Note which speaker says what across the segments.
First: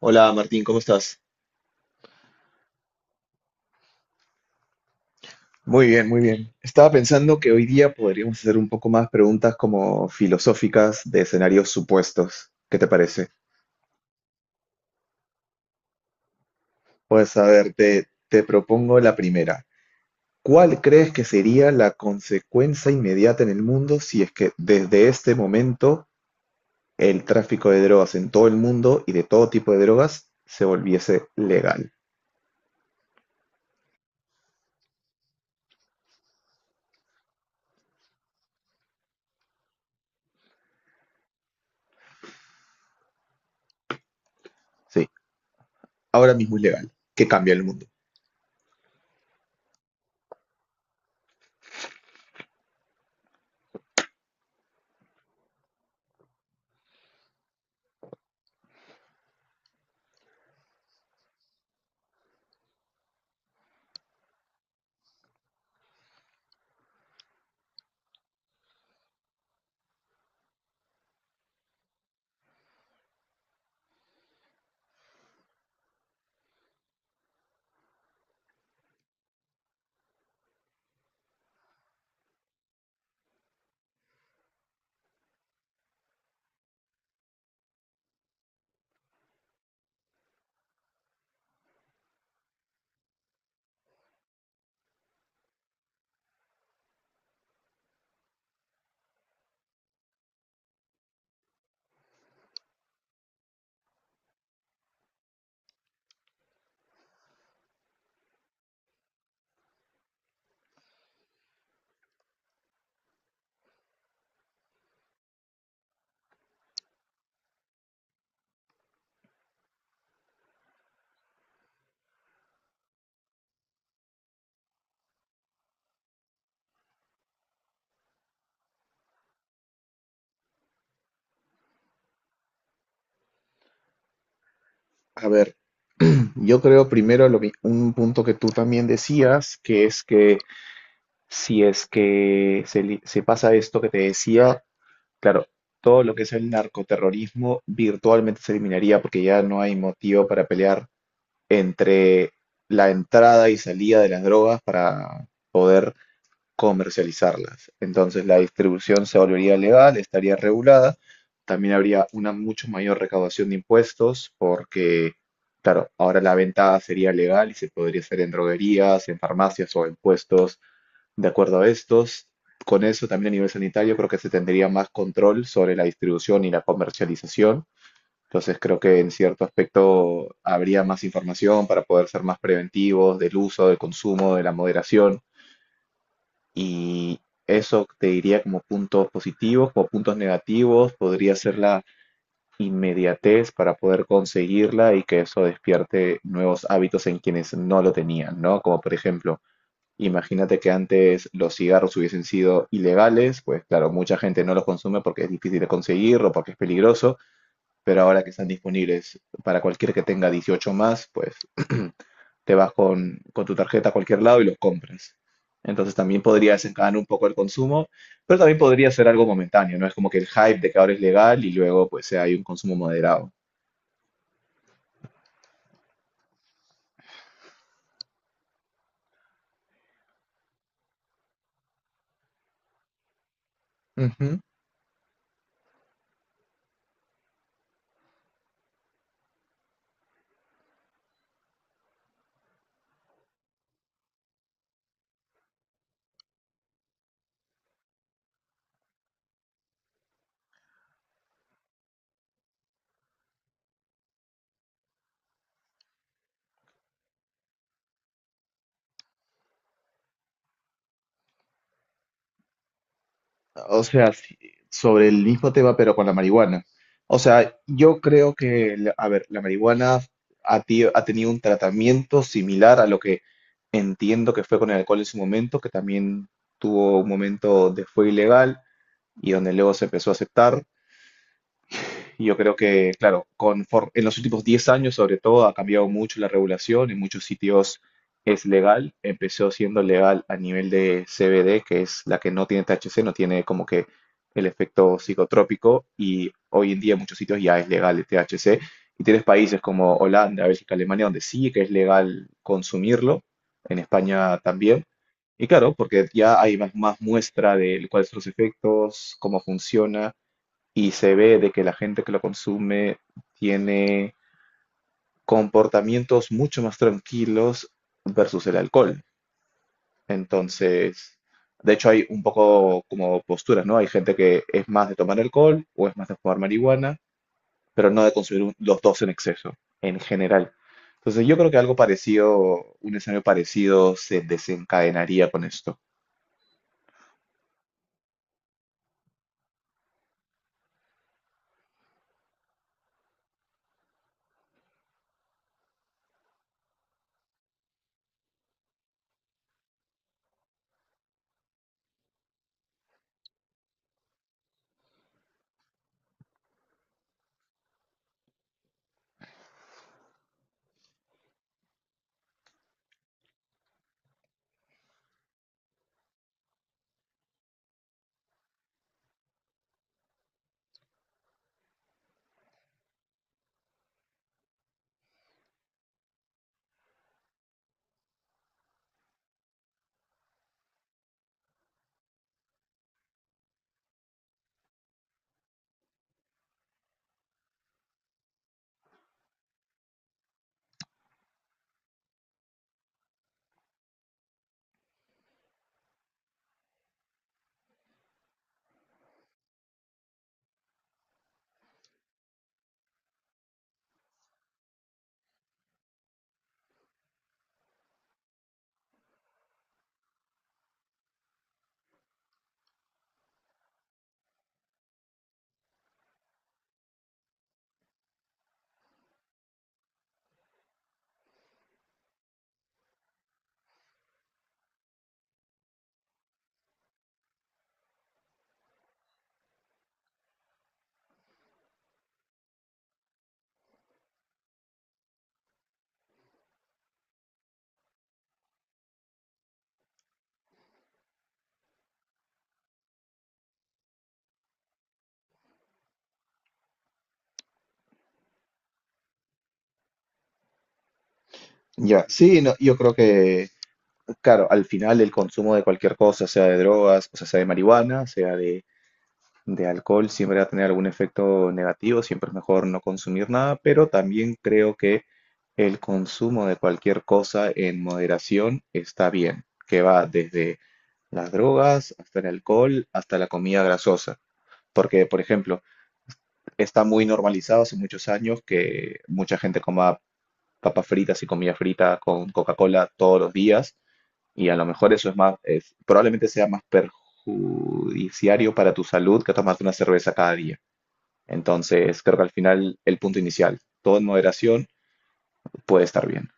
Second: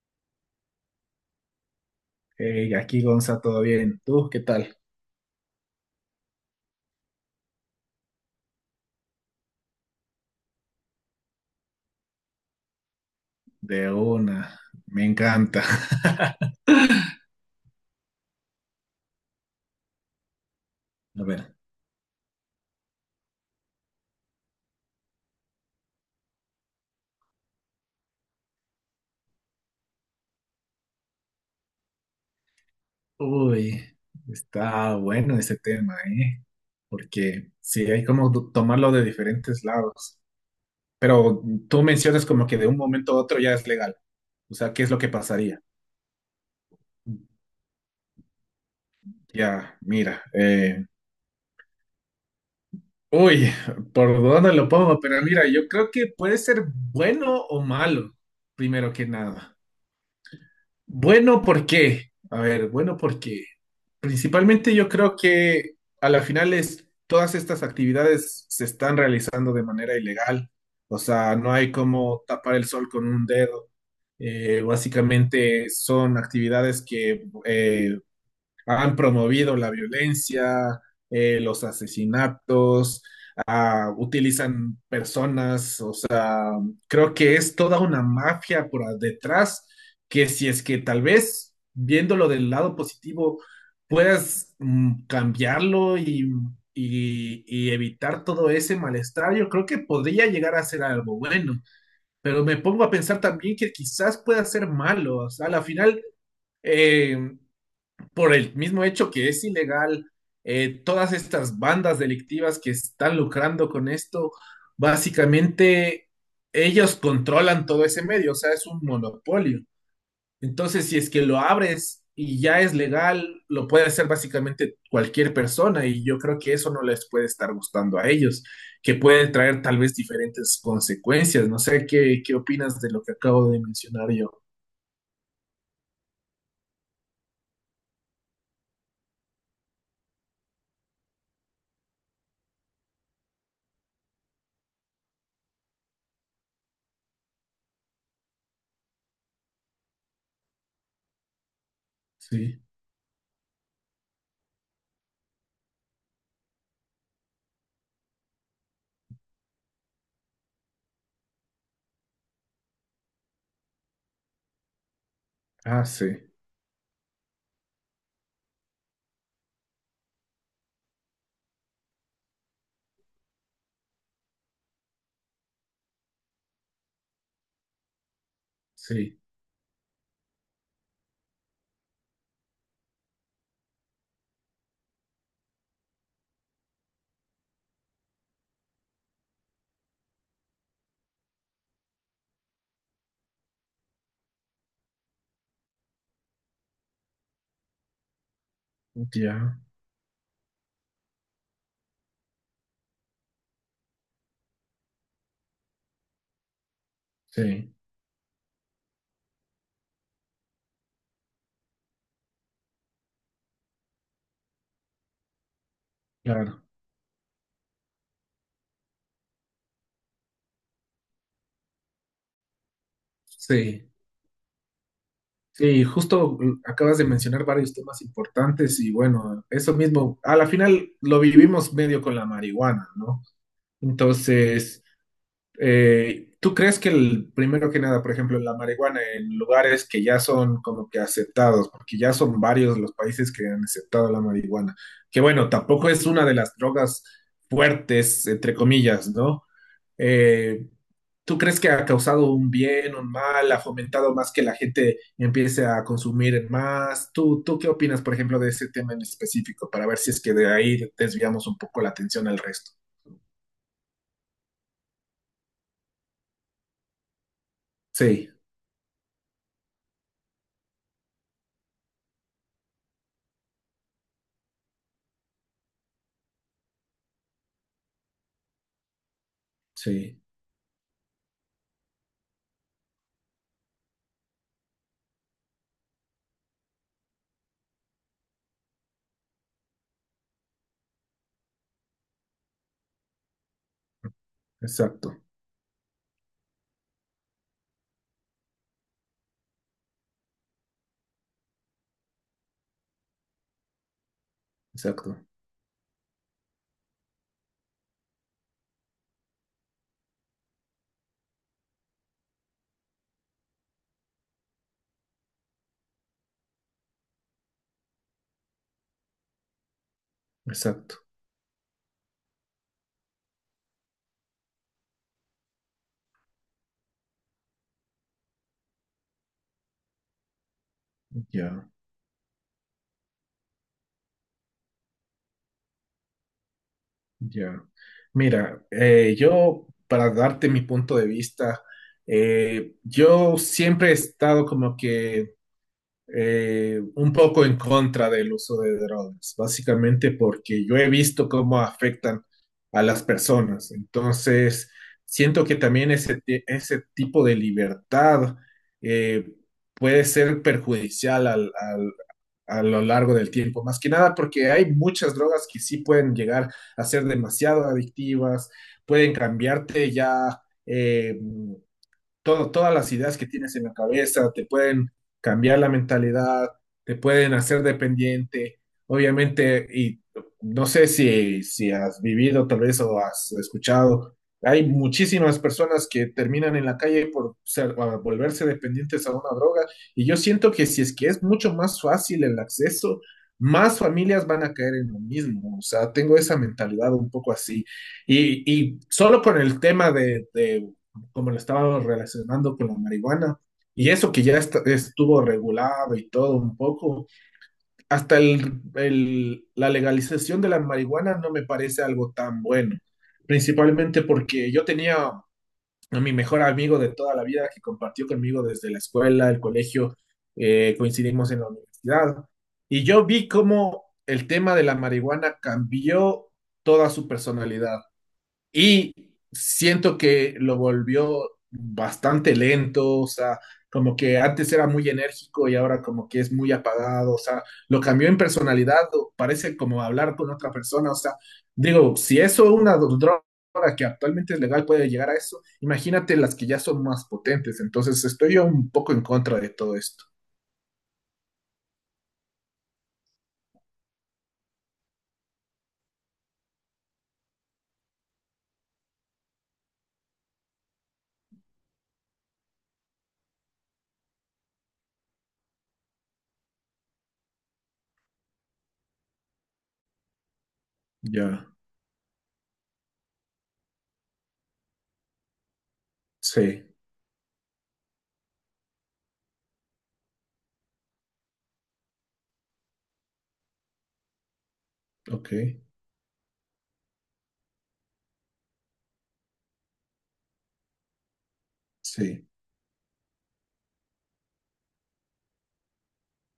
Speaker 1: Hola Martín, ¿cómo estás?
Speaker 2: Hey, aquí Gonza, todo bien. ¿Tú qué tal?
Speaker 1: Muy bien, muy bien. Estaba pensando que hoy día podríamos hacer un poco más preguntas como filosóficas de escenarios supuestos. ¿Qué te parece?
Speaker 2: De una, me encanta.
Speaker 1: Pues a ver, te propongo la primera. ¿Cuál crees
Speaker 2: A
Speaker 1: que
Speaker 2: ver,
Speaker 1: sería la consecuencia inmediata en el mundo si es que desde este momento el tráfico de drogas en todo el mundo y de todo tipo de drogas se volviese legal?
Speaker 2: uy, está bueno ese tema, ¿eh? Porque sí, hay como tomarlo de diferentes lados. Pero tú mencionas como que de un momento a otro ya es legal. O sea, ¿qué es lo
Speaker 1: Sí,
Speaker 2: que pasaría?
Speaker 1: ahora mismo es legal. ¿Qué cambia el mundo?
Speaker 2: Ya, mira, uy, ¿por dónde lo pongo? Pero mira, yo creo que puede ser bueno o malo, primero que nada. Bueno, ¿por qué? A ver, bueno, ¿por qué? Principalmente yo creo que a la final es, todas estas actividades se están realizando de manera ilegal, o sea, no hay como tapar el sol con un dedo. Básicamente son actividades que han promovido la violencia, los asesinatos, ah, utilizan personas. Creo que es toda una mafia por detrás que, si es que tal vez viéndolo del lado positivo, puedas cambiarlo y, y evitar todo ese malestar. Yo creo que podría llegar a ser algo bueno. Pero me pongo a pensar también que quizás pueda ser malo. O sea, a la final, eh, por el mismo hecho que es ilegal, todas estas bandas delictivas que están lucrando con esto, básicamente ellos controlan todo ese medio, o sea, es un monopolio. Entonces, si es que lo abres y ya es legal, lo puede hacer básicamente cualquier persona y yo creo que eso no les puede estar gustando a ellos, que puede traer tal vez diferentes consecuencias. No sé qué, qué opinas de lo que acabo de mencionar yo.
Speaker 1: A ver, yo creo primero un punto que tú también decías, que es que si es que se pasa esto que te decía, claro, todo lo que es el narcoterrorismo virtualmente se eliminaría porque ya no hay motivo para pelear entre
Speaker 2: Sí.
Speaker 1: la entrada y salida de las drogas para comercializarlas. Entonces la distribución se volvería legal, estaría regulada, también habría una mucho mayor recaudación de impuestos porque,
Speaker 2: Ah,
Speaker 1: claro,
Speaker 2: sí,
Speaker 1: ahora la venta sería legal y se podría hacer en droguerías, en farmacias o en puestos de acuerdo a estos. Con eso también a nivel sanitario creo que se tendría más control sobre la distribución y la comercialización. Entonces creo que en
Speaker 2: sí,
Speaker 1: cierto aspecto habría más información para poder ser más preventivos del uso, del consumo, de la moderación. Y eso te diría como puntos positivos; como puntos negativos, podría ser la inmediatez para poder conseguirla y que eso despierte nuevos hábitos en quienes no lo tenían, ¿no? Como por ejemplo,
Speaker 2: ya,
Speaker 1: imagínate que antes los cigarros hubiesen sido ilegales, pues claro, mucha gente no los consume porque es difícil de conseguir o porque es peligroso,
Speaker 2: sí,
Speaker 1: pero ahora que están disponibles para cualquier que tenga 18 más, pues te vas con tu tarjeta a cualquier lado y lo compras. Entonces también podría
Speaker 2: claro.
Speaker 1: desencadenar un poco el consumo, pero también podría ser algo momentáneo, ¿no? Es como que el hype de que ahora es legal y luego pues hay un consumo moderado.
Speaker 2: Sí, sí, justo acabas de mencionar varios temas importantes y bueno, eso mismo, a la final lo vivimos medio con la marihuana, ¿no?
Speaker 1: Ujú.
Speaker 2: Entonces, ¿tú crees que el, primero que nada, por ejemplo, la marihuana en lugares que ya son como que aceptados, porque ya son varios los países que han aceptado la marihuana, que bueno, tampoco es una de las drogas fuertes, entre comillas, ¿no? Eh, ¿Tú crees que ha causado un bien, un mal, ha fomentado más que la gente empiece a consumir más? Tú qué opinas, por ejemplo, de ese tema en específico para ver si es que de ahí desviamos un poco la atención al resto?
Speaker 1: O sea, sí, sobre el mismo tema, pero con la marihuana. O sea, yo
Speaker 2: Sí,
Speaker 1: creo que, a ver, la marihuana ha tenido un tratamiento similar a lo que entiendo que fue con el alcohol en su momento, que también tuvo un momento de fue ilegal y donde luego se empezó a
Speaker 2: sí,
Speaker 1: aceptar. Y yo creo que, claro, en los últimos 10 años, sobre todo, ha cambiado mucho la regulación. En muchos sitios es legal. Empezó siendo legal a nivel de CBD, que es la que no tiene THC, no tiene como que el efecto
Speaker 2: exacto,
Speaker 1: psicotrópico. Y hoy en día en muchos sitios ya es legal el THC. Y tienes países como Holanda, Bélgica, Alemania, donde sí que es legal consumirlo. En España también.
Speaker 2: exacto,
Speaker 1: Y claro, porque ya hay más muestra de cuáles son los efectos, cómo funciona y se ve de que la gente que lo consume tiene comportamientos mucho más tranquilos versus el alcohol.
Speaker 2: exacto.
Speaker 1: Entonces, de hecho hay un poco como posturas, ¿no? Hay gente que es más de tomar alcohol o es más de fumar marihuana, pero no de consumir los dos en exceso, en general. Entonces, yo creo que
Speaker 2: Ya,
Speaker 1: algo parecido, un escenario parecido se desencadenaría con esto.
Speaker 2: ya. Mira, yo, para darte mi punto de vista, yo siempre he estado como que un poco en contra del uso de drogas, básicamente porque yo he visto cómo afectan a las personas. Entonces, siento que también ese, ese tipo de libertad eh, puede ser perjudicial a lo largo del tiempo, más que nada porque hay muchas drogas que sí pueden llegar a ser demasiado adictivas, pueden cambiarte ya. Eh, todas las ideas que tienes en la cabeza, te pueden cambiar la mentalidad, te pueden hacer dependiente. Obviamente, y no sé si has vivido tal vez o has escuchado, hay muchísimas personas que terminan en la calle por a volverse dependientes a una droga, y yo siento que si es que es mucho más fácil el acceso, más familias van a caer en lo mismo. O sea, tengo esa mentalidad un poco así. Y solo con el tema de como lo estábamos relacionando con la marihuana. Y eso que ya estuvo regulado y todo un poco, hasta la legalización de la marihuana no me parece algo tan bueno, principalmente porque yo tenía a mi mejor amigo de toda la vida que compartió conmigo desde la escuela, el colegio, coincidimos en la universidad, y yo vi cómo el tema de la marihuana cambió toda su personalidad. Y siento que lo volvió bastante lento, o sea, como que antes era muy enérgico y ahora como que es muy apagado, o sea, lo cambió en personalidad, o parece como hablar con otra persona, o sea, digo, si eso una droga que actualmente es legal puede llegar a eso, imagínate las que ya son más potentes, entonces estoy yo un poco en contra de todo esto.
Speaker 1: Ya, sí, no, yo creo que, claro, al final el consumo de cualquier cosa, sea de drogas, o sea, sea de marihuana, sea de alcohol siempre va a tener algún efecto negativo, siempre es mejor no consumir nada, pero también creo que el consumo de cualquier cosa en moderación está bien, que va desde las
Speaker 2: Ya,
Speaker 1: drogas hasta el alcohol, hasta la comida grasosa. Porque, por ejemplo,
Speaker 2: sí,
Speaker 1: está muy normalizado hace muchos años que mucha gente coma papas fritas y comida frita con Coca-Cola todos los días, y a lo mejor eso es
Speaker 2: ok,
Speaker 1: más, probablemente sea más perjudiciario para tu salud que tomarte una cerveza cada día. Entonces, creo que
Speaker 2: sí.
Speaker 1: al final el punto inicial, todo en moderación, puede estar bien.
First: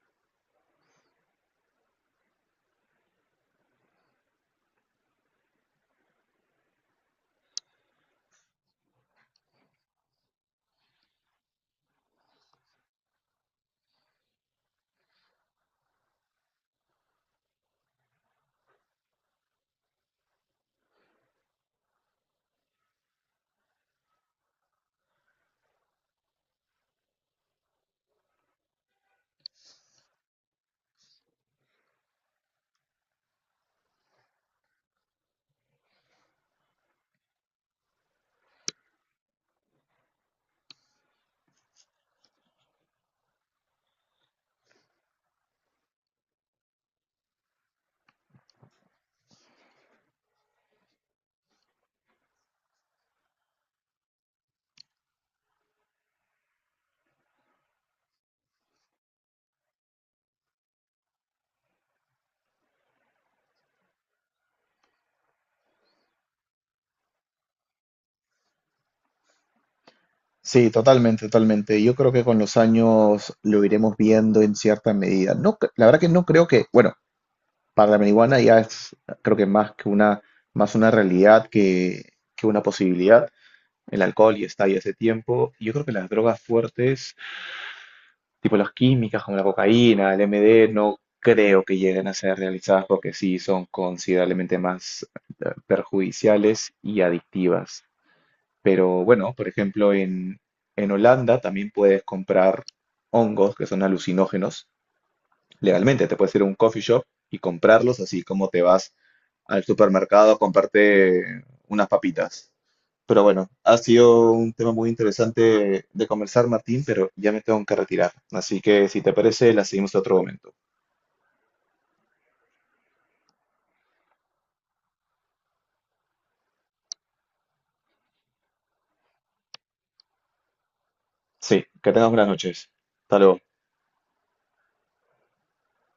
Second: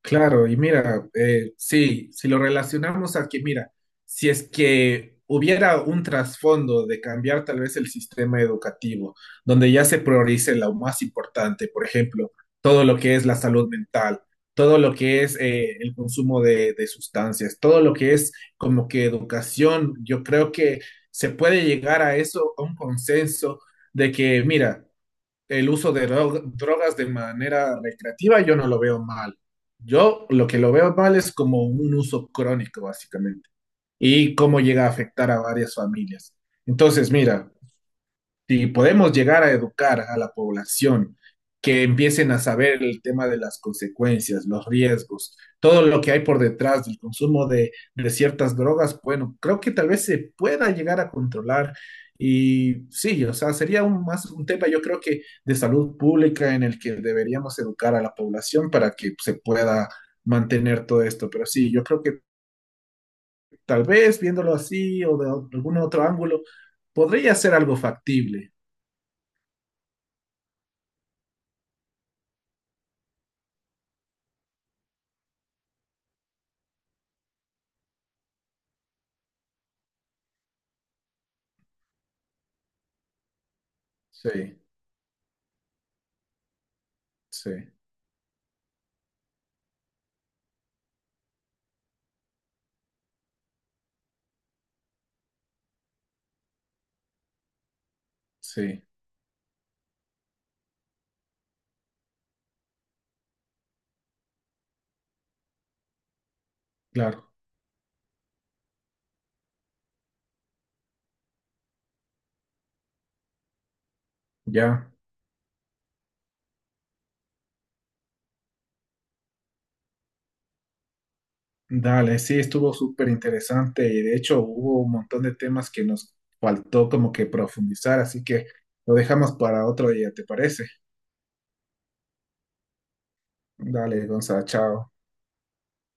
Speaker 2: Claro, y mira, sí, si lo relacionamos a que, mira, si es que hubiera un trasfondo de cambiar tal vez el sistema educativo, donde ya se priorice lo más importante, por ejemplo, todo lo que es la salud mental, todo lo que es el consumo de sustancias, todo lo que es como que educación, yo creo que se puede llegar a eso, a un consenso de que, mira, el uso de drogas de manera recreativa, yo no lo veo mal. Yo lo que lo veo mal es como un uso crónico, básicamente, y cómo llega a afectar a varias familias. Entonces, mira, si podemos llegar a educar a la población, que empiecen a saber el tema de las consecuencias, los riesgos, todo lo que hay por detrás del consumo de ciertas drogas, bueno, creo que tal vez se pueda llegar a controlar. Y sí, o sea, sería un, más un tema, yo creo que de salud pública en el que deberíamos educar a la población para que se pueda mantener todo esto. Pero sí, yo creo que tal vez viéndolo así o de algún otro ángulo, podría ser algo factible.
Speaker 1: Sí, totalmente, totalmente. Yo creo que con los años lo iremos viendo en cierta medida. No, la verdad que no creo que, bueno, para la marihuana ya es, creo que más que una, más una realidad que una posibilidad. El alcohol ya
Speaker 2: Sí.
Speaker 1: está ahí hace tiempo. Yo creo que las drogas fuertes,
Speaker 2: Sí,
Speaker 1: tipo las químicas como la cocaína, el MD, no creo que lleguen a ser realizadas porque sí son considerablemente más perjudiciales y adictivas.
Speaker 2: sí,
Speaker 1: Pero bueno, por ejemplo, en Holanda también puedes comprar hongos que son alucinógenos legalmente. Te puedes ir a un coffee shop
Speaker 2: claro,
Speaker 1: y comprarlos, así como te vas al supermercado a comprarte unas papitas. Pero bueno, ha sido un tema
Speaker 2: ya,
Speaker 1: muy interesante de conversar, Martín, pero ya me tengo que retirar. Así que si te parece, la seguimos en otro momento.
Speaker 2: dale, sí, estuvo súper interesante y de hecho hubo un montón de temas que nos faltó como que profundizar, así que lo dejamos para otro día, ¿te parece?
Speaker 1: Sí, que tengas buenas noches. Hasta luego.
Speaker 2: Dale, Gonzalo, chao.